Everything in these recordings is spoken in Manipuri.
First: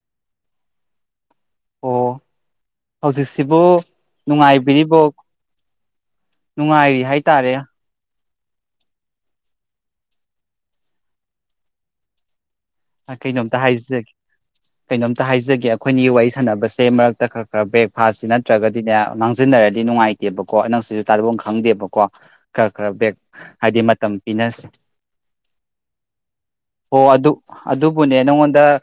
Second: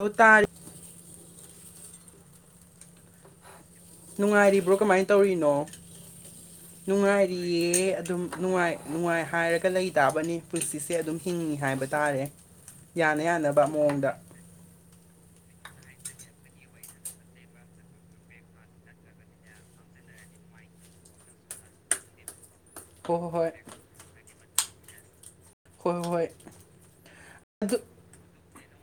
ꯍꯧ ꯇꯥꯔ [unintelligible] ꯑꯣ ꯍꯧꯖꯤꯛꯁꯤꯕꯨ ꯅꯨꯡꯉꯥꯏꯔꯤꯕ꯭ꯔꯣ ꯀꯃꯥꯏꯅ ꯅꯨꯡꯉꯥꯏꯕꯤꯔꯤꯕꯣ ꯇꯧꯔꯤꯅꯣ ꯅꯨꯡꯉꯥꯏꯔꯤ ꯍꯥꯏꯇꯥꯔꯦ ꯅꯨꯡꯉꯥꯏꯔꯤꯌꯦ ꯑꯗꯨꯝ ꯅꯨꯡꯉꯥꯏ ꯅꯨꯡꯉꯥꯏ ꯍꯥꯏꯔꯒ ꯂꯩ ꯇꯥꯕꯅꯤ ꯄꯨꯟꯁꯤꯁꯦ ꯑꯗꯨꯝ ꯍꯤꯡꯏ ꯍꯥꯏꯕ ꯇꯥꯔꯦ ꯌꯥꯅ ꯀꯩꯅꯣꯝꯇ ꯌꯥꯅꯕ ꯃꯑꯣꯡꯗ ꯍꯥꯏꯖꯒꯦ ꯀꯩꯅꯣꯝꯇ ꯍꯥꯏꯖꯒꯦ ꯑꯩꯈꯣꯏꯅꯤ ꯋꯥꯔꯤ ꯁꯥꯟꯅꯕꯁꯦ ꯃꯔꯛꯇ ꯈꯔ ꯈꯔ ꯕ꯭ꯔꯦꯛꯐꯥꯁꯁꯤ ꯅꯠꯇ꯭ꯔꯒ ꯑꯗꯨꯗ ꯃꯥꯡꯖꯤꯟꯅꯔꯗꯤ ꯅꯨꯡꯉꯥꯏꯇꯦꯕꯀꯣ ꯅꯪꯁꯨ ꯇꯥꯂꯨꯐꯝ ꯈꯪꯗꯦꯕꯀꯣ ꯈꯔ ꯈꯔ ꯕꯦꯛ ꯍꯣꯏ ꯍꯣꯏ ꯍꯥꯏꯗꯤ ꯃꯇꯝ ꯄꯤꯅꯁꯦ ꯍꯣꯏ ꯍꯣꯏ ꯑꯣ ꯑꯗꯨ ꯑꯗꯨ ꯑꯗꯨꯕꯨꯅꯦ ꯅꯪꯉꯣꯟꯗ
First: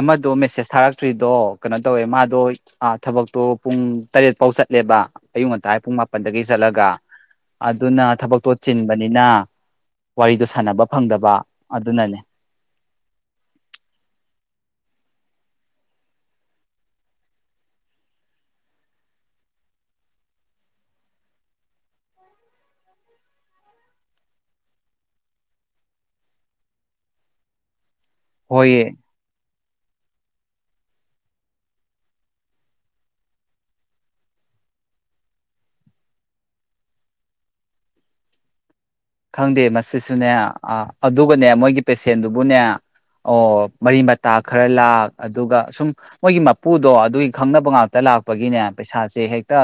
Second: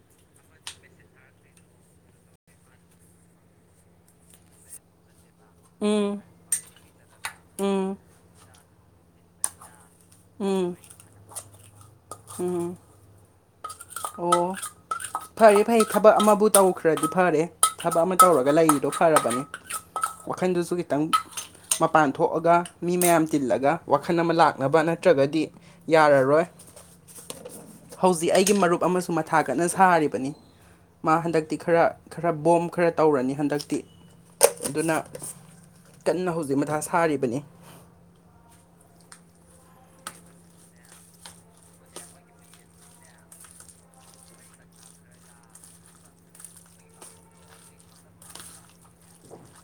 ꯑꯃꯗꯣ ꯃꯦꯁꯦꯁ ꯊꯥꯔꯛꯇ꯭ꯔꯤꯗꯣ ꯀꯩꯅꯣ ꯇꯧꯋꯦ ꯃꯥꯗꯣ ꯑ ꯊꯕꯛꯇꯣ ꯄꯨꯡ ꯇꯔꯦꯠ ꯐꯥꯎ ꯆꯠꯂꯦꯕ ꯑꯌꯨꯛ ꯉꯟꯥꯏ ꯄꯨꯡ ꯎꯝ ꯃꯥꯄꯟꯗꯒꯤ ꯆꯠꯂꯒ ꯎꯝ ꯑꯗꯨꯅ ꯊꯕꯛꯇꯣ ꯆꯤꯟꯕꯅꯤꯅ ꯋꯥꯔꯤꯗꯣ ꯎꯝ ꯁꯥꯟꯅꯕ ꯐꯪꯗꯕ ꯑꯗꯨꯅꯅꯤ ꯎꯝ ꯑꯣ ꯐꯔꯦ ꯐꯩ ꯊꯕꯛ ꯑꯃꯕꯨ ꯇꯧꯈ꯭ꯔꯗꯤ ꯐꯔꯦ ꯊꯕꯛ ꯑꯃ ꯇꯧꯔꯒ ꯂꯩꯔꯤꯗꯣ ꯐꯔꯕꯅꯦ ꯋꯥꯈꯟꯗꯨꯁꯨ ꯈꯤꯇꯪ ꯃꯄꯥꯟ ꯊꯣꯛꯑꯒ ꯃꯤ ꯃꯌꯥꯝ ꯇꯤꯜꯂꯒ ꯋꯥꯈꯜ ꯑꯃ ꯂꯥꯛꯅꯕ ꯅꯠꯇ꯭ꯔꯒꯗꯤ ꯌꯥꯔꯔꯣꯏ ꯍꯧꯖꯤꯛ ꯑꯩꯒꯤ ꯃꯔꯨꯞ ꯍꯣꯏꯌꯦ ꯑꯃꯁꯨ ꯃꯊꯥ ꯀꯠꯅ ꯁꯥꯔꯤꯕ ꯃꯥ ꯍꯟꯗꯛꯇꯤ ꯈꯔ ꯈꯔ ꯕꯣꯝ ꯈꯔ ꯇꯧꯔꯅꯤ ꯍꯟꯗꯛꯇꯤ ꯑꯗꯨꯅ ꯀꯟꯅ ꯍꯧꯖꯤꯛ ꯃꯊꯥ ꯁꯥꯔꯤꯕꯅꯤ ꯈꯪꯗꯦ ꯃꯁꯤꯁꯨꯅꯦ ꯑ ꯑꯗꯨꯒꯅꯦ ꯃꯣꯏꯒꯤ ꯄꯦꯁꯦꯟꯗꯨꯕꯨꯅꯦ ꯑꯣ ꯃꯔꯤ ꯃꯇꯥ ꯈꯔ ꯂꯥꯛ ꯑꯗꯨꯒ ꯁꯨꯝ ꯃꯣꯏꯒꯤ ꯃꯄꯨꯗꯣ ꯑꯗꯨꯒꯤ ꯈꯪꯅꯕ ꯉꯥꯛꯇ ꯂꯥꯛꯄꯒꯤꯅꯦ ꯄꯩꯁꯥꯁꯦ ꯍꯦꯛꯇ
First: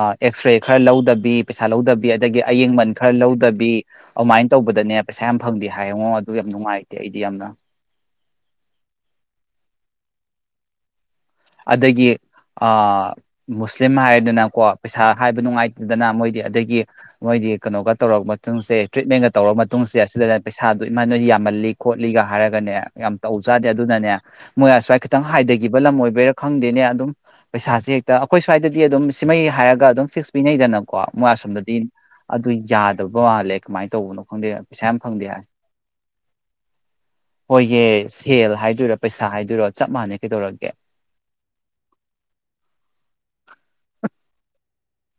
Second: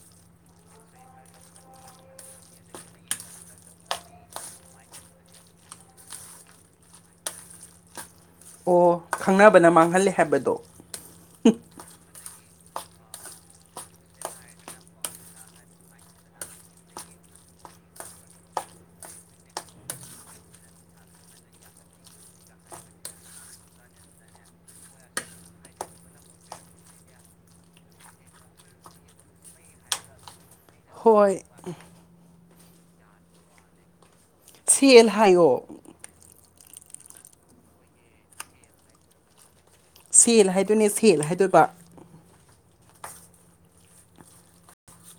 ꯑꯦꯛꯁꯔꯦ ꯈꯔ ꯂꯧꯗꯕꯤ ꯄꯩꯁꯥ ꯂꯧꯗꯕꯤ ꯑꯗꯒꯤ ꯑꯌꯦꯡꯃꯟ ꯈꯔ ꯂꯧꯗꯕꯤ ꯑꯗꯨꯃꯥꯏꯅ ꯇꯧꯕꯗꯅꯦ ꯄꯩꯁꯥ ꯌꯥꯝ ꯐꯪꯗꯦ ꯍꯥꯏ ꯌꯦꯡꯉꯣ ꯑꯗꯨ ꯌꯥꯝ ꯅꯨꯡꯉꯥꯏꯇꯦ ꯑꯩꯗꯤ ꯌꯥꯝꯅ ꯑꯣ ꯈꯪꯅꯕꯅ ꯃꯥꯡꯍꯜꯂꯦ ꯍꯥꯏꯕꯗꯣ ꯑꯗꯒꯤ ꯑ ꯃꯨꯁꯂꯤꯝ ꯍꯥꯏꯔꯗꯅꯀꯣ ꯄꯩꯁꯥ ꯍꯥꯏꯕ ꯅꯨꯡꯉꯥꯏꯇꯗꯅ ꯃꯣꯏꯗꯤ ꯑꯗꯒꯤ ꯃꯣꯏꯒꯤ ꯀꯩꯅꯣꯒ ꯇꯧꯔꯕ ꯃꯇꯨꯡꯁꯦ ꯇ꯭ꯔꯤꯠꯃꯦꯟꯒ ꯇꯧꯔ ꯃꯇꯨꯡꯁꯦ ꯑꯁꯤꯗ ꯄꯩꯁꯥꯗꯣ ꯏꯃꯥ ꯅꯣꯏꯗꯣ ꯌꯥꯝꯃꯜꯂꯤ ꯈꯣꯠꯂꯤꯒ ꯍꯥꯏꯔꯒꯅꯦ ꯌꯥꯝ ꯇꯧꯖꯥꯅꯦ ꯑꯗꯨꯅꯅꯦ ꯃꯣꯏ ꯑꯁ꯭ꯋꯥꯏ ꯈꯤꯇꯪ ꯍꯥꯏꯊꯈꯤꯕ ꯂꯝ ꯑꯣꯏꯕꯩꯔ ꯈꯪꯗꯦꯅꯦ ꯑꯗꯨꯝ ꯄꯩꯁꯥꯁꯦ ꯍꯦꯛꯇ ꯑꯩꯈꯣꯏ ꯁ꯭ꯋꯥꯏꯗꯗꯤ ꯑꯗꯨꯝ ꯁꯤꯃꯩ ꯍꯥꯏꯔꯒ ꯑꯗꯨꯝ ꯐꯤꯛꯁ ꯄꯤꯅꯩꯗꯅꯀꯣ ꯃꯣꯏ ꯍꯣꯏ ꯑꯁꯣꯝꯗꯗꯤ ꯑꯗꯨ ꯌꯥꯗꯕ ꯃꯥꯜꯂꯦ ꯀꯃꯥꯏꯅ ꯇꯧꯕꯅꯣ ꯁꯦꯜ ꯍꯥꯏꯌꯣ ꯍꯣꯏꯍꯦ ꯁꯦꯜ ꯍꯥꯏꯗꯣꯏꯔꯥ ꯄꯩꯁꯥ ꯍꯥꯏꯗꯣꯏꯔꯣ ꯆꯞ ꯃꯥꯟꯅꯩ ꯁꯦꯜ ꯀꯩꯗꯧꯔꯒꯦ ꯍꯥꯏꯗꯣꯏꯅꯦ ꯁꯦꯜ ꯍꯥꯏꯗꯣꯏꯕ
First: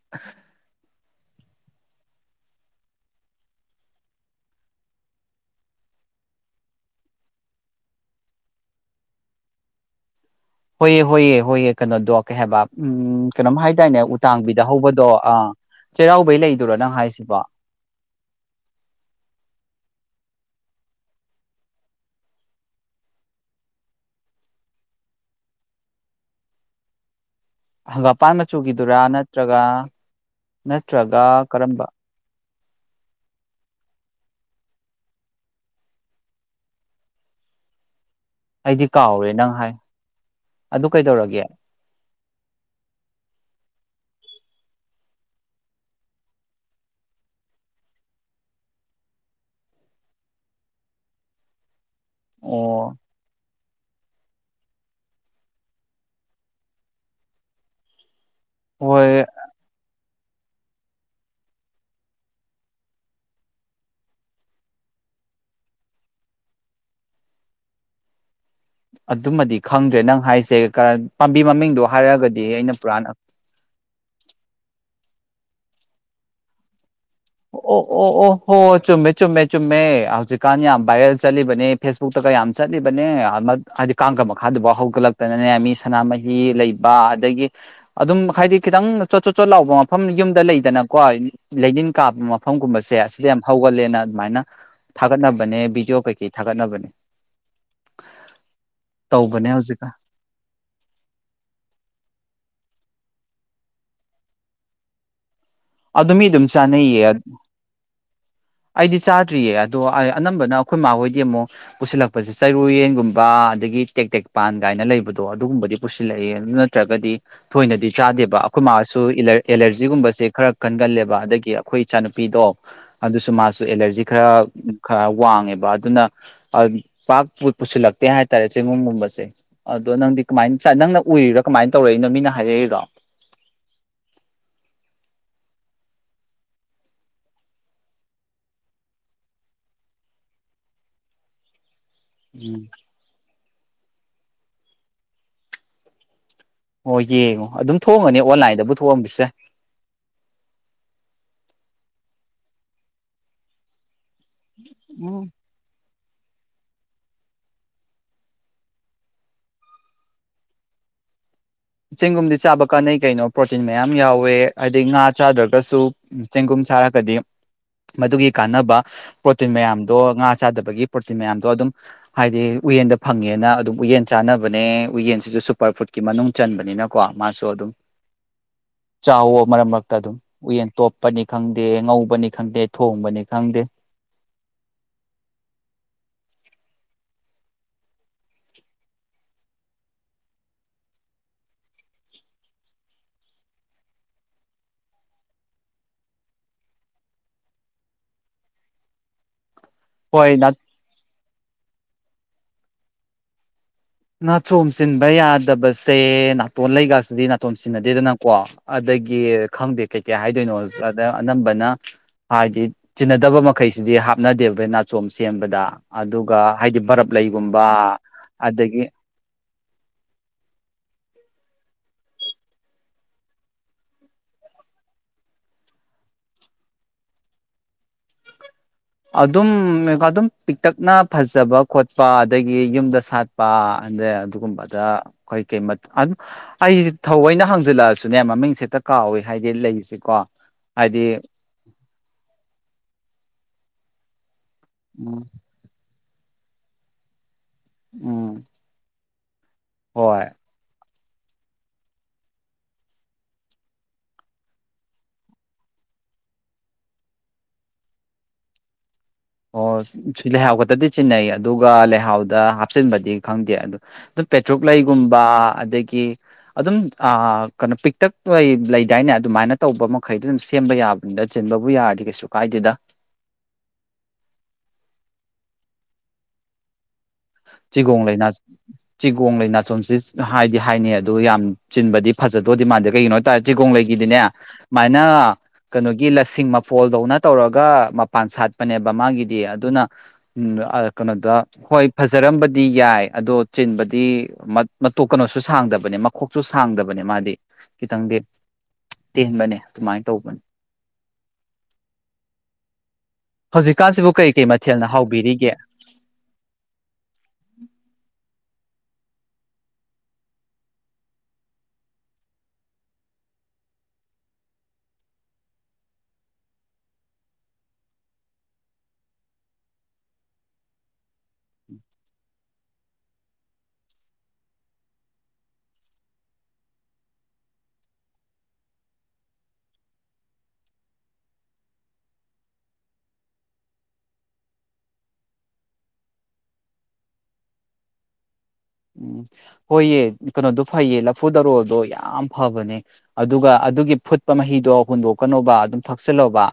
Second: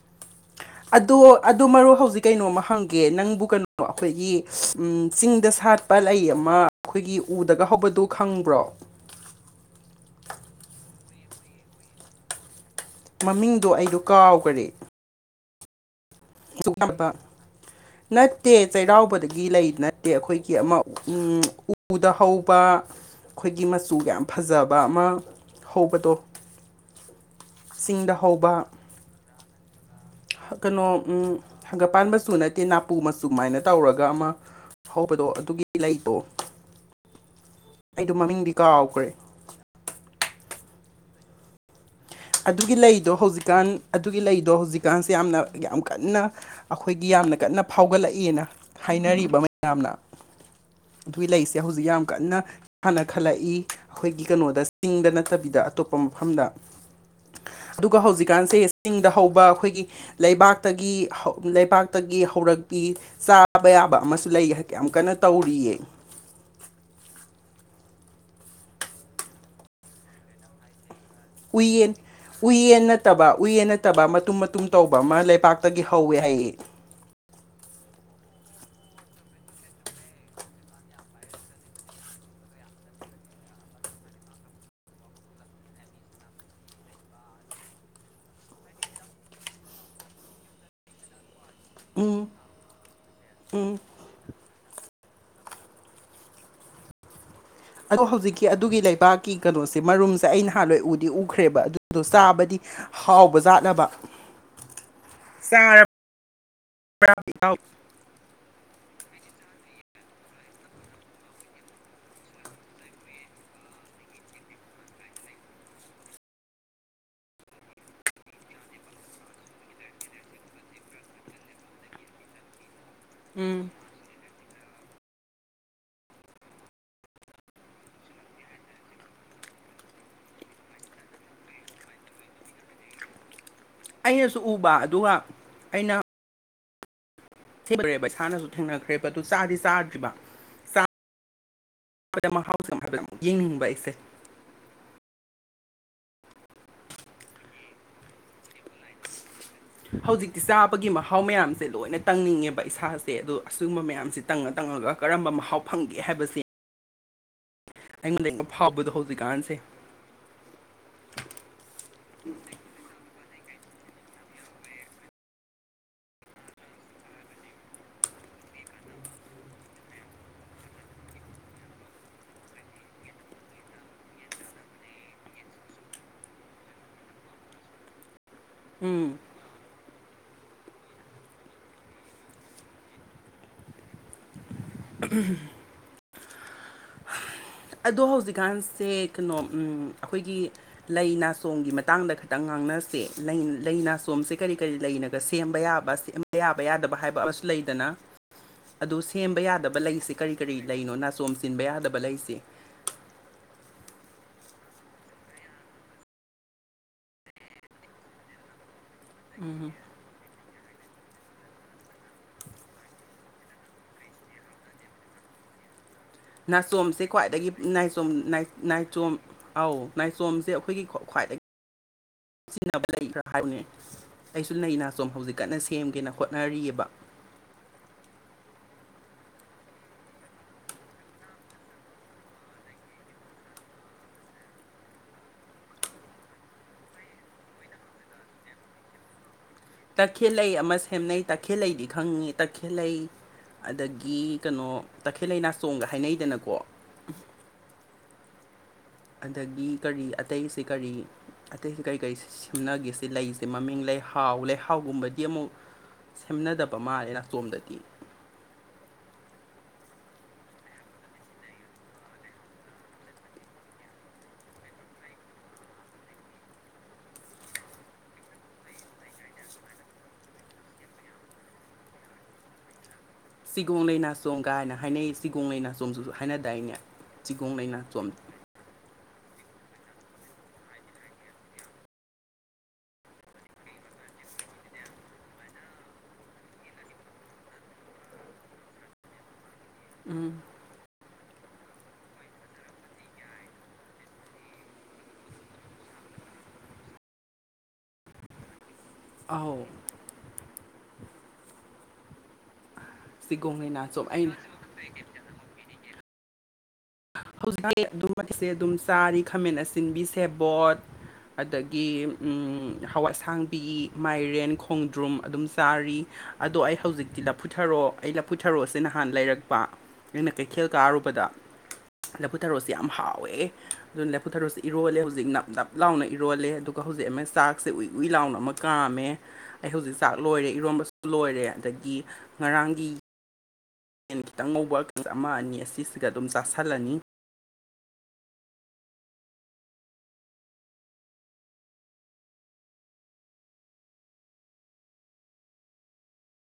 [unintelligible] ꯑꯗꯣ ꯑꯗꯣ ꯃꯔꯨ ꯍꯧꯖꯤꯛ ꯀꯩꯅꯣꯃ ꯍꯪꯒꯦ ꯅꯪꯕꯨ ꯀꯩꯅꯣ ꯑꯩꯈꯣꯏꯒꯤ ꯆꯤꯡꯗ ꯁꯥꯠ ꯄꯠꯂꯩ ꯑꯃ ꯑꯩꯈꯣꯏꯒꯤ ꯎꯗꯒ ꯍꯧꯕꯗꯨ ꯈꯪꯕ꯭ꯔꯣ ꯍꯣꯏꯑ ꯍꯣꯏꯑꯦ ꯍꯣꯏꯌꯦ ꯀꯩꯅꯣꯗꯣ ꯀꯩ ꯍꯥꯏꯕ ꯎꯝ ꯀꯩꯅꯣꯝ ꯃꯃꯤꯡꯗꯣ ꯑꯩꯗꯣ ꯍꯥꯏꯇꯥꯏꯅꯦ ꯎꯇꯥꯡꯕꯤꯗ ꯀꯥꯎꯈꯔꯦ ꯍꯧꯕꯗꯣ ꯑ ꯆꯩꯔꯥꯎꯕꯩ ꯑꯁꯨꯛ ꯂꯩꯗꯨꯣꯏꯔꯣ ꯅꯪ ꯌꯥꯝꯕ ꯍꯥꯏꯁꯤꯕꯨ [inaudible] ꯅꯠꯇꯦ ꯆꯩꯔꯥꯎꯕꯗꯒꯤ ꯂꯩ ꯅꯠꯇꯦ ꯑꯩꯈꯣꯏꯒꯤ ꯑꯃ ꯎꯗ ꯍꯧꯕ ꯑꯩꯈꯣꯏꯒꯤ ꯃꯆꯨꯒ ꯌꯥꯝ ꯐꯖꯕ ꯑꯃ ꯍꯧꯕꯗꯣ ꯆꯤꯡꯗ ꯍꯪꯒꯥꯄꯥꯟ ꯍꯧꯕ ꯃꯆꯨꯒꯤꯗꯨꯔꯥ ꯅꯠꯇ꯭ꯔꯒ ꯀꯩꯅꯣ ꯅꯠꯇ꯭ꯔꯒ ꯎꯝ ꯀꯔꯝꯕ ꯍꯪꯒꯠ ꯄꯥꯟ ꯃꯆꯨ ꯅꯠ ꯇꯥꯅꯄꯨ ꯃꯆꯨ ꯃꯥꯏꯅ ꯇꯧꯔꯒ ꯑꯃ ꯍꯧꯕꯗꯣ ꯑꯗꯨꯒꯤ ꯂꯩꯗꯣ ꯑꯩꯗꯣ ꯃꯃꯤꯡꯗꯤ ꯑꯩꯗꯤ ꯀꯥꯎꯈ꯭ꯔꯦ ꯀꯥꯎꯔꯦ ꯅꯪ ꯍꯥꯏ ꯑꯗꯨ ꯀꯩꯗꯧꯔꯒꯦ ꯑꯗꯨꯒꯤ ꯂꯩꯗꯣ ꯍꯧꯖꯤꯛꯀꯥꯟ ꯑꯗꯨꯒꯤ ꯂꯩꯗꯣ ꯍꯧꯖꯤꯛꯀꯥꯟꯁꯦ ꯌꯥꯝꯅ ꯌꯥꯝ ꯀꯟꯅ ꯑꯩꯈꯣꯏꯒꯤ ꯌꯥꯝꯅ ꯀꯟꯅ ꯐꯥꯎꯒꯠꯂꯛꯏꯅ ꯍꯥꯏꯅꯔꯤꯕ ꯃꯌꯥꯝꯅ ꯑꯗꯨꯒꯤ ꯂꯩꯁꯦ ꯍꯧꯖꯤꯛ ꯌꯥꯝ ꯀꯟꯅ ꯑꯣ ꯊꯥꯟꯅ ꯈꯜꯂꯛꯏ ꯑꯩꯈꯣꯏꯒꯤ ꯀꯩꯅꯣꯗ ꯆꯤꯡꯗ ꯅꯠꯇꯕꯤꯗ ꯑꯇꯣꯞꯄ ꯃꯐꯝꯗ ꯑꯗꯨꯒ ꯍꯧꯖꯤꯛꯀꯥꯟꯁꯦ ꯆꯤꯡꯗ ꯍꯣꯏ ꯍꯧꯕ ꯑꯩꯈꯣꯏꯒꯤ ꯂꯩꯕꯥꯛꯇꯒꯤ ꯍꯧ ꯂꯩꯕꯥꯛꯇꯒꯤ ꯍꯧꯔꯛꯄꯤ ꯆꯥꯕ ꯌꯥꯕ ꯑꯃꯁꯨ ꯂꯩ ꯍꯥꯏ ꯌꯥꯝ ꯀꯟꯅ ꯇꯧꯔꯤꯌꯦ ꯑꯗꯨꯃꯗꯤ ꯈꯪꯗ꯭ꯔꯦ ꯅꯪ ꯍꯥꯏꯁꯦ ꯄꯥꯝꯕꯤ ꯃꯃꯤꯡꯗꯣ ꯍꯥꯏꯔꯒꯗꯤ ꯑꯩꯅ ꯄꯨꯔꯥꯅ ꯎꯏꯌꯦꯟ ꯅꯠꯇꯕ ꯃꯇꯨꯝ ꯃꯇꯨꯝ ꯇꯧꯕ ꯑꯃ ꯂꯩꯄꯥꯛꯥꯛꯇꯒꯤ ꯍꯧꯋꯦ ꯍꯥꯏꯌꯦ ꯑꯣ ꯑꯣ ꯑꯣꯍꯣ ꯆꯨꯝꯃꯦ ꯆꯨꯝꯃꯦ ꯆꯨꯝꯃꯦ ꯍꯧꯖꯤꯛꯀꯥꯟ ꯌꯥꯝ ꯕꯥꯥꯏꯔꯦꯜ ꯆꯠꯂꯤꯕꯅꯦ ꯐꯦꯁꯕꯨꯛꯇ ꯀ ꯌꯥꯝ ꯆꯠꯂꯤꯕꯅꯦ ꯍꯥꯏꯗꯤ ꯀꯥꯡꯒ ꯃꯈꯥꯗꯨꯐꯥꯎ ꯍꯧꯒꯠꯂꯛꯇꯅꯅꯦ ꯃꯤ ꯁꯅꯥꯃꯍꯤ ꯂꯩꯕ ꯑꯗꯒꯤ ꯑꯗꯨꯝ ꯍꯥꯏꯗꯤ ꯈꯤꯇꯪ ꯆꯣꯠ ꯆꯣꯠ ꯆꯣꯠ ꯂꯥꯎꯕ ꯃꯐꯝ ꯌꯨꯝꯗ ꯂꯩꯗꯅꯀꯣ ꯂꯩꯅꯤꯟ ꯀꯥꯞꯄ ꯎꯝ ꯃꯐꯝꯒꯨꯝꯕꯁꯦ ꯑꯁꯤꯗ ꯌꯥꯝ ꯍꯧꯒꯟꯂꯦꯅ ꯑꯗꯨꯃꯥꯏꯅ ꯊꯥꯒꯠꯅꯕꯅꯦ ꯕꯤꯗꯤꯑꯣ ꯀꯩꯀꯩ ꯊꯥꯒꯠꯅꯕꯅꯦ ꯑꯗꯣ ꯍꯧꯖꯤꯛꯀꯤ ꯑꯗꯨꯒꯤ ꯂꯩꯕꯥꯛꯀꯤ ꯇꯧꯕꯅꯦ ꯀꯩꯅꯣꯁꯦ ꯍꯧꯖꯤꯛꯀꯥꯟ ꯃꯔꯨꯝ ꯑꯩ ꯅꯍꯥꯟꯋꯥꯏ ꯎꯗꯤ ꯎꯈ꯭ꯔꯦꯕ ꯑꯗꯨꯗꯣ ꯆꯥꯕꯗꯤ ꯍꯥꯎꯕꯖꯥꯠꯂꯕ ꯑꯗꯨ ꯃꯤ ꯑꯗꯨꯝ ꯆꯥꯅꯩꯌꯦ [unintelligible] ꯑꯩꯗꯤ ꯆꯥꯗ꯭ꯔꯤꯌꯦ ꯑꯗꯣ ꯑꯅꯝꯕꯅ ꯑꯩꯈꯣꯏ ꯃꯥꯍꯣꯏꯗꯤ ꯑꯃꯨꯛ ꯄꯨꯁꯤꯜꯂꯛꯄꯁꯦ ꯆꯔꯨꯌꯦꯟꯒꯨꯝꯕ ꯑꯗꯒꯤ ꯇꯦꯛ ꯇꯦꯛꯄꯥꯟ ꯒꯥꯏꯅ ꯂꯩꯕꯗꯣ ꯑꯗꯨꯒꯨꯝꯕꯗꯤ ꯄꯨꯁꯤꯜꯂꯛꯏꯑꯦ ꯑꯗꯨꯅ ꯅꯠꯇ꯭ꯔꯒꯗꯤ ꯊꯣꯏꯅꯗꯤ ꯆꯥꯗꯦꯕ ꯑꯩꯈꯣꯏ ꯃꯥꯁꯨ ꯑꯦꯂꯔꯖꯤꯒꯨꯝꯕꯁꯦ ꯈꯔ ꯀꯟꯒꯜꯂꯦꯕ ꯑꯗꯒꯤ ꯑꯩꯈꯣꯏ ꯏꯆꯥꯅꯨꯄꯤꯗꯣ ꯑꯗꯨꯁꯨ ꯃꯥꯁꯨ ꯎꯝ ꯑꯦꯂꯔꯖꯤ ꯈꯔ ꯈꯔ ꯋꯥꯡꯉꯦꯕ ꯑꯗꯨꯅ ꯄꯥꯛ ꯄꯨꯁꯤꯜꯂꯛꯇꯦ ꯍꯥꯏꯇꯥꯔꯦ ꯆꯦꯡꯒꯨꯝꯒꯨꯝꯕꯁꯦ ꯑꯗꯣ ꯅꯪꯗꯤ ꯀꯃꯥꯏ ꯆꯥꯏ ꯅꯪꯅ ꯎꯔꯤꯔꯥ ꯀꯃꯥꯏꯅ ꯇꯧꯔꯛꯏꯅꯣ ꯃꯤꯅ ꯍꯥꯏꯔꯛꯏꯔꯣ ꯑꯩꯅꯁꯨ ꯎꯕ ꯑꯗꯨꯒ ꯑꯩꯅ ꯊꯦꯡꯅ꯭ꯔꯦꯕ ꯏꯁꯥꯅꯁꯨ ꯊꯦꯡꯅꯈ꯭ꯔꯦꯕ ꯑꯗꯨ ꯆꯥꯗꯤ ꯆꯥꯗ꯭ꯔꯤꯕ ꯎꯝ ꯃꯍꯥꯎꯁꯨ ꯍꯥꯏꯐꯦꯠ ꯌꯦꯡꯅꯤꯡꯕ ꯑꯩꯁꯦ ꯑꯣ ꯌꯦꯡꯉꯣ ꯑꯗꯨꯝ ꯊꯣꯡꯑꯝꯒꯅꯤ ꯑꯣꯟꯂꯥꯏꯟꯗꯕꯨ ꯊꯣꯛꯑꯝꯕꯁꯨ ꯌꯥꯏ ꯍꯧꯖꯤꯛꯇꯤ ꯆꯥꯕꯒꯤ ꯃꯍꯥꯎ ꯃꯌꯥꯝꯁꯦ ꯂꯣꯏꯅ ꯇꯪꯅꯤꯡꯉꯦꯕ ꯏꯁꯥꯁꯦ ꯑꯗꯣ ꯑꯁꯤꯒꯨꯝꯕ ꯃꯌꯥꯝꯁꯦ ꯇꯪꯉ ꯇꯪꯉꯒ ꯎꯝ ꯀꯔꯝꯕ ꯃꯍꯥꯎ ꯐꯪꯒꯦ ꯍꯥꯏꯕꯁꯤ ꯑꯩꯉꯣꯟꯗ ꯐꯥꯎꯕꯗꯣ ꯍꯧꯖꯤꯛꯀꯥꯟꯁꯦ ꯆꯦꯡꯒꯨꯝꯗꯤ ꯆꯥꯕ ꯀꯥꯟꯅꯩ ꯀꯩꯅꯣ ꯄ꯭ꯔꯣꯇꯤꯟ ꯃꯌꯥꯝ ꯌꯥꯎꯋꯦ ꯉꯥ ꯆꯥꯗ꯭ꯔꯒꯁꯨ ꯆꯦꯡꯒꯨꯝ ꯁꯥꯔꯒꯗꯤ ꯃꯗꯨꯒꯤ ꯀꯥꯟꯅꯕ ꯄ꯭ꯔꯣꯇꯤꯟ ꯃꯌꯥꯝꯗꯣ ꯉꯥ ꯆꯥꯗꯕꯒꯤ ꯄ꯭ꯔꯣꯇꯤꯟ ꯃꯌꯥꯝꯗꯣ ꯑꯗꯨꯝ ꯍꯥꯏꯗꯤ ꯎꯌꯦꯟꯗ ꯐꯪꯉꯦꯅ ꯑꯗꯨꯝ ꯎꯌꯦꯟ ꯆꯥꯅꯕꯅꯦ ꯎꯌꯦꯟꯁꯤꯁꯨ ꯁꯨꯄꯔ ꯐꯨꯗꯀꯤ ꯃꯅꯨꯡ ꯆꯟꯕꯅꯤꯅꯀꯣ ꯃꯥꯁꯨ ꯑꯗꯨꯝ ꯆꯥꯎꯋꯣ ꯃꯔꯛ ꯃꯔꯛꯇ ꯑꯗꯨꯝ ꯎꯌꯦꯟ ꯇꯣꯞꯄꯅꯤ ꯈꯪꯗꯦ ꯉꯧꯕꯅꯤ ꯈꯪꯗꯦ ꯊꯣꯡꯕꯅꯤ ꯈꯪꯗꯦ ꯎꯝ ꯑꯗꯣ ꯍꯧꯖꯤꯛꯀꯥꯟꯁꯦ ꯀꯩꯅꯣ ꯑꯩꯈꯣꯏꯒꯤ ꯂꯩ ꯅꯥꯁꯣꯡꯝꯒꯤ ꯃꯇꯥꯡꯗ ꯈꯤꯇꯪ ꯉꯥꯡꯅꯁꯦ ꯂꯩ ꯅꯥꯁꯣꯝꯁꯦ ꯀꯔꯤ ꯀꯔꯤ ꯂꯩꯅꯒ ꯁꯦꯝꯕ ꯌꯥꯕ ꯑꯁꯦ ꯌꯥꯕ ꯌꯥꯗꯕ ꯍꯥꯏꯕ ꯑꯃꯁꯨ ꯂꯩꯗꯅ ꯑꯗꯨ ꯁꯦꯝꯕ ꯌꯥꯗꯕ ꯂꯩ ꯁꯤ ꯍꯣꯏ ꯀꯔꯤ ꯀꯔꯤ ꯂꯩꯅꯣ ꯅꯥꯆꯣꯝ ꯆꯤꯟꯕ ꯌꯥꯗꯕ ꯂꯩꯁꯦ ꯅꯥꯆꯣꯝ ꯆꯤꯟꯕ ꯌꯥꯗꯕꯁꯦ ꯅꯥꯇꯣꯟ ꯂꯩꯒꯁꯤꯗꯤ ꯅꯥꯆꯣꯝ ꯆꯤꯟꯅꯗꯦꯗꯅꯀꯣ ꯑꯗꯒꯤ ꯈꯪꯗꯦ ꯀꯩꯀꯩ ꯍꯥꯏꯗꯣꯏꯅꯣ ꯈꯪꯗꯦ ꯑꯅꯝꯕꯅ ꯍꯥꯏꯗꯤ ꯆꯤꯟꯅꯗꯕ ꯃꯈꯩꯁꯤꯗꯤ ꯍꯥꯞꯅꯗꯦꯕꯥ ꯅꯥꯆꯣꯝ ꯁꯦꯝꯕꯗ ꯑꯗꯨꯒ ꯍꯥꯏꯗꯤ ꯅꯥꯆꯣꯝꯁꯦ ꯈ꯭ꯋꯥꯏꯗꯒꯤ ꯕꯔꯞꯂꯩꯒꯨꯝꯕ ꯅꯥꯏꯆꯣꯝ ꯅꯥꯏ- ꯑꯗꯒꯤ ꯅꯥꯏꯆꯣꯝ ꯑꯧ ꯅꯥꯏꯆꯣꯝꯁꯦ ꯑꯩꯈꯣꯏꯒꯤ ꯈ꯭ꯋꯥꯏꯗꯒꯤ ꯁꯤꯖꯤꯟꯅꯕ ꯂꯩ ꯈꯔꯥ ꯍꯥꯏꯌꯨꯅꯦ ꯑꯩꯁꯨ ꯂꯩ ꯅꯥꯆꯣꯝ ꯍꯧꯖꯤꯛ ꯀꯟꯅ ꯁꯦꯝꯒꯦꯅ ꯍꯣꯠꯅꯔꯤꯑꯦꯕ ꯑꯗꯨꯝ ꯑꯗꯨꯝ ꯄꯤꯛꯇꯛꯅ ꯐꯖꯕ ꯈꯣꯠꯄ ꯑꯗꯒꯤ ꯌꯨꯝꯗ ꯁꯥ ꯄꯥ ꯑꯗꯩ ꯑꯗꯨꯒꯨꯝꯕꯗ [unintelligible] ꯑꯩꯁꯦ ꯊꯑꯣꯏꯅ ꯍꯥꯡꯖꯤꯟꯂꯛꯑꯁꯨꯅꯦ ꯃꯃꯤꯡꯁꯦꯍꯦꯛꯇ ꯀꯥꯎꯏ ꯍꯥꯏꯗꯤ ꯂꯩꯁꯦ ꯇꯥꯛꯈꯦꯜꯂꯩ ꯑꯃ ꯁꯦꯝꯅꯩ ꯇꯈꯦꯜꯂꯩꯗꯤ ꯈꯪꯉꯤ ꯇꯈꯦꯜꯂꯩ ꯑꯗꯒꯤ ꯀꯩꯅꯣ ꯎꯝ ꯇꯈꯦꯜꯂꯩ ꯅꯥ ꯆꯣꯡꯒ ꯍꯥꯏꯅꯩꯗꯅꯀꯣ ꯎꯝ ꯑꯗꯒꯤ ꯀꯔꯤ ꯍꯣꯏ ꯑꯇꯩꯁ ꯀꯔꯤ ꯑꯇꯩ ꯀꯔꯤꯀꯔꯤ ꯁꯦꯝꯅꯒꯦꯁꯤ ꯂꯩꯁꯦ ꯃꯃꯤꯡ ꯂꯩꯍꯥꯎ ꯂꯩꯍꯥꯎꯒꯨꯝꯕꯗꯤ ꯑꯃꯨꯛ ꯁꯦꯝꯅꯗꯕ ꯃꯥꯜꯂꯦ ꯅꯥꯇꯣꯝꯗꯗꯤ ꯑꯣ ꯁꯤ ꯂꯩꯍꯥꯎ ꯈꯛꯇꯗꯤ ꯆꯤꯟꯅꯩ ꯑꯗꯨꯒ ꯂꯩꯍꯥꯎꯗ ꯍꯥꯞꯆꯤꯟꯕꯗꯤ ꯈꯪꯗꯦ ꯑꯗꯨ ꯑꯗꯨꯝ ꯄꯦꯇ꯭ꯔꯨꯛꯂꯩꯒꯨꯝꯕ ꯑꯗꯒꯤ ꯑꯗꯨꯝ ꯀꯩꯅꯣ ꯄꯤꯛꯇꯛ ꯂꯩꯗꯥꯏꯅꯦ ꯑꯗꯨꯃꯥꯏꯅ ꯇꯧꯕ ꯃꯈꯩꯗꯤ ꯑꯗꯨꯝ ꯁꯦꯝꯕ ꯌꯥꯕ ꯗ ꯆꯤꯟꯕꯕꯨ ꯌꯥꯔꯗꯤ ꯀꯩꯁꯨ ꯀꯥꯏꯗꯦꯗ ꯆꯤꯒꯣꯡ ꯂꯩ ꯅꯥꯆꯣꯝ ꯀꯥꯏꯅ ꯍꯥꯏꯅꯩ ꯆꯤꯒꯣꯡ ꯂꯩ ꯅꯥ ꯆꯣꯝꯖꯨ ꯍꯥꯏꯅꯗꯥꯏꯅꯦ ꯆꯤꯒꯣꯡ ꯂꯩ ꯅꯥꯆꯣꯝ ꯆꯤꯒꯣꯡꯂꯩ ꯅꯥ [inaudible] ꯆꯤꯒꯣꯡ ꯂꯩ ꯅꯥꯆꯣꯝꯁꯤ ꯍꯥꯏꯗꯤ ꯍꯥꯏꯅꯩ ꯑꯗꯨ ꯌꯥꯝ ꯆꯤꯟꯕꯗꯤ ꯐꯖꯗꯧꯗꯤ ꯃꯥꯟꯗꯦ ꯀꯩꯒꯤꯅꯣꯗꯤ ꯆꯤꯒꯣꯡ ꯂꯩꯒꯤꯗꯤꯅꯦ ꯑꯗꯨꯨꯃꯥꯏꯅ ꯀꯩꯅꯣꯒꯤ ꯂꯁꯤꯡ ꯃꯐꯣꯜꯗꯧꯅ ꯇꯧꯔꯒ ꯃꯄꯥꯟ ꯁꯥꯠꯄꯅꯦꯕ ꯃꯥꯒꯤꯗꯤ ꯑꯗꯨꯅ ꯎꯝ ꯑ ꯀꯩꯅꯣꯗ ꯍꯣꯏ ꯐꯖꯔꯝꯕꯗꯤ ꯌꯥꯏ ꯑꯗꯣ ꯆꯤꯟꯕꯗꯤ ꯃꯇꯣꯛ ꯀꯩꯅꯣꯁꯨ ꯁꯥꯡꯗꯕꯅꯦ ꯀꯣꯛꯁꯨ ꯁꯥꯡꯗꯕꯅꯦ ꯃꯥꯗꯤ ꯈꯤꯇꯪꯗꯤ ꯇꯦꯟꯕꯅꯦ ꯑꯧ ꯑꯗꯨꯃꯥꯏ ꯇꯧꯕꯅꯦ [inaudible] ꯆꯤꯒꯣꯡꯂꯩ ꯅꯥꯆꯣꯝ ꯑꯩ ꯊꯦꯜꯅ ꯍꯥꯎꯕꯤꯔꯤꯒꯦ ꯍꯧꯖꯤꯛ [unintelligible] ꯑꯩ ꯑꯗꯨꯝ ꯆꯥꯔꯤ ꯈꯥꯃꯦꯟ ꯑꯁꯤꯟꯕꯤ ꯁꯦꯕꯣꯠ ꯑꯗꯒꯤ ꯍꯋꯥꯏ ꯑꯁꯥꯡꯕꯤ ꯃꯥꯏꯔꯦꯟ ꯈꯣꯡꯗ꯭ꯔꯨꯝ ꯑꯗꯨꯝ ꯆꯥꯔꯤ ꯑꯗꯣ ꯑꯩ ꯍꯧꯖꯤꯛꯇꯤ ꯂꯞꯐꯨꯊ꯭ꯔꯣ ꯑꯩ ꯂꯞꯐꯨꯊ꯭ꯔꯣ ꯁꯦ ꯅꯍꯥꯟ ꯂꯩꯔꯛꯄ ꯑꯩꯅ ꯀꯩꯊꯦꯜ ꯀꯥꯔꯨꯕꯗ ꯂꯐꯨ ꯊꯔꯣꯁꯦ ꯌꯥꯝ ꯍꯥꯎꯋꯦ ꯑꯗꯨꯅ ꯂꯐꯨ ꯊꯔꯣꯁꯦ ꯏꯔꯣꯜꯂꯦ ꯍꯧꯖꯤꯛ ꯅꯞ ꯅꯞ ꯂꯥꯎꯅ ꯏꯔꯣꯜꯂꯦ ꯑꯗꯨꯒ ꯍꯧꯖꯤꯛ ꯑꯃ ꯆꯥꯛꯁꯦ ꯎꯏ ꯎꯏ ꯂꯥꯎꯅ ꯑꯃ ꯀꯥꯝꯃꯦ ꯑꯩ ꯍꯧꯖꯤꯛ ꯆꯥꯛ ꯂꯣꯏꯔꯦ ꯏꯔꯣꯝꯕꯁꯨ ꯂꯣꯏꯔꯦ ꯑꯗꯒꯤ ꯉꯔꯥꯡꯒꯤ ꯌꯦꯟ ꯈꯤꯇꯪ ꯉꯧꯕ ꯑꯃ ꯑꯅꯤ ꯑꯁꯤꯁꯤꯒ ꯑꯗꯨꯝ ꯆꯥꯥꯁꯜꯂꯅꯤ [unintelligible] ꯍꯣꯏꯌꯦ ꯀꯩꯅꯣꯗꯣ ꯐꯩꯌꯦ ꯂꯐꯨ ꯊꯔꯣꯗꯣ ꯌꯥꯝ ꯐꯕꯅꯦ ꯑꯗꯨꯒ ꯑꯗꯨꯒꯤ ꯐꯨꯠꯄ ꯃꯍꯤꯗꯣ ꯍꯨꯟꯗꯣꯛꯀꯅꯣꯕ ꯑꯗꯨꯝ ꯊꯛꯆꯤꯜꯂꯣꯕ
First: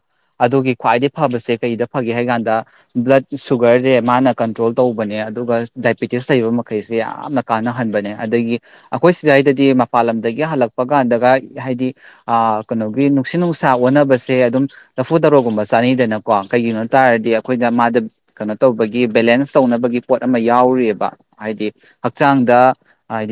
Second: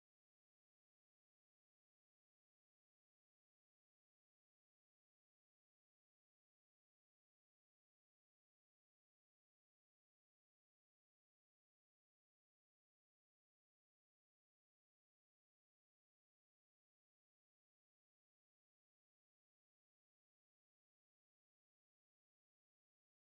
ꯑꯗꯨꯒꯤ ꯈ꯭ꯋꯥꯏꯗꯩ ꯐꯕꯁꯦ ꯀꯩꯗ ꯐꯒꯦ ꯍꯥꯏ ꯀꯥꯟꯗ ꯕ꯭ꯂꯗ ꯀꯤ ꯁꯨꯒꯔꯁꯦ ꯃꯥꯅ ꯀꯟꯇ꯭ꯔꯣꯜ ꯇꯧꯕꯅꯦ ꯑꯗꯨꯒ ꯗꯥꯏꯕꯤꯦꯇꯤꯁ ꯂꯩꯕ ꯃꯈꯩꯁꯦ ꯁꯦ ꯌꯥꯝꯅ ꯀꯥꯟꯅꯍꯟꯕꯅꯦ ꯑꯗꯒꯤ ꯑꯩꯈꯣꯏ ꯁꯥꯏꯗꯗꯤ ꯃꯄꯥꯟ ꯂꯝꯗꯒꯤ ꯍꯜꯂꯛꯄ ꯀꯥꯟꯗꯒ ꯍꯥꯏꯗꯤ ꯑ ꯀꯩꯅꯣꯒꯤ ꯅꯨꯡꯁꯤꯠ ꯅꯨꯡꯁꯥ ꯑꯣꯟꯅꯕꯁꯦ ꯑꯗꯨꯝ ꯂꯐꯨ ꯊꯔꯣꯒꯨꯝꯕ ꯆꯥꯅꯩꯗꯅꯀꯣ ꯀꯩꯒꯤꯅꯣ ꯇꯥꯔꯗꯤ ꯑꯩꯈꯣꯏꯗ ꯃꯥꯁꯦ ꯀꯩꯅꯣ ꯇꯧꯕꯒꯤ ꯕꯦꯂꯦꯟꯁ ꯇꯧꯅꯕꯒꯤ ꯄꯣꯠ ꯑꯃ ꯌꯥꯎꯔꯤꯑꯕ ꯍꯥꯏꯗꯤ ꯍꯛꯆꯥꯡꯗ ꯍꯥꯏꯗꯤ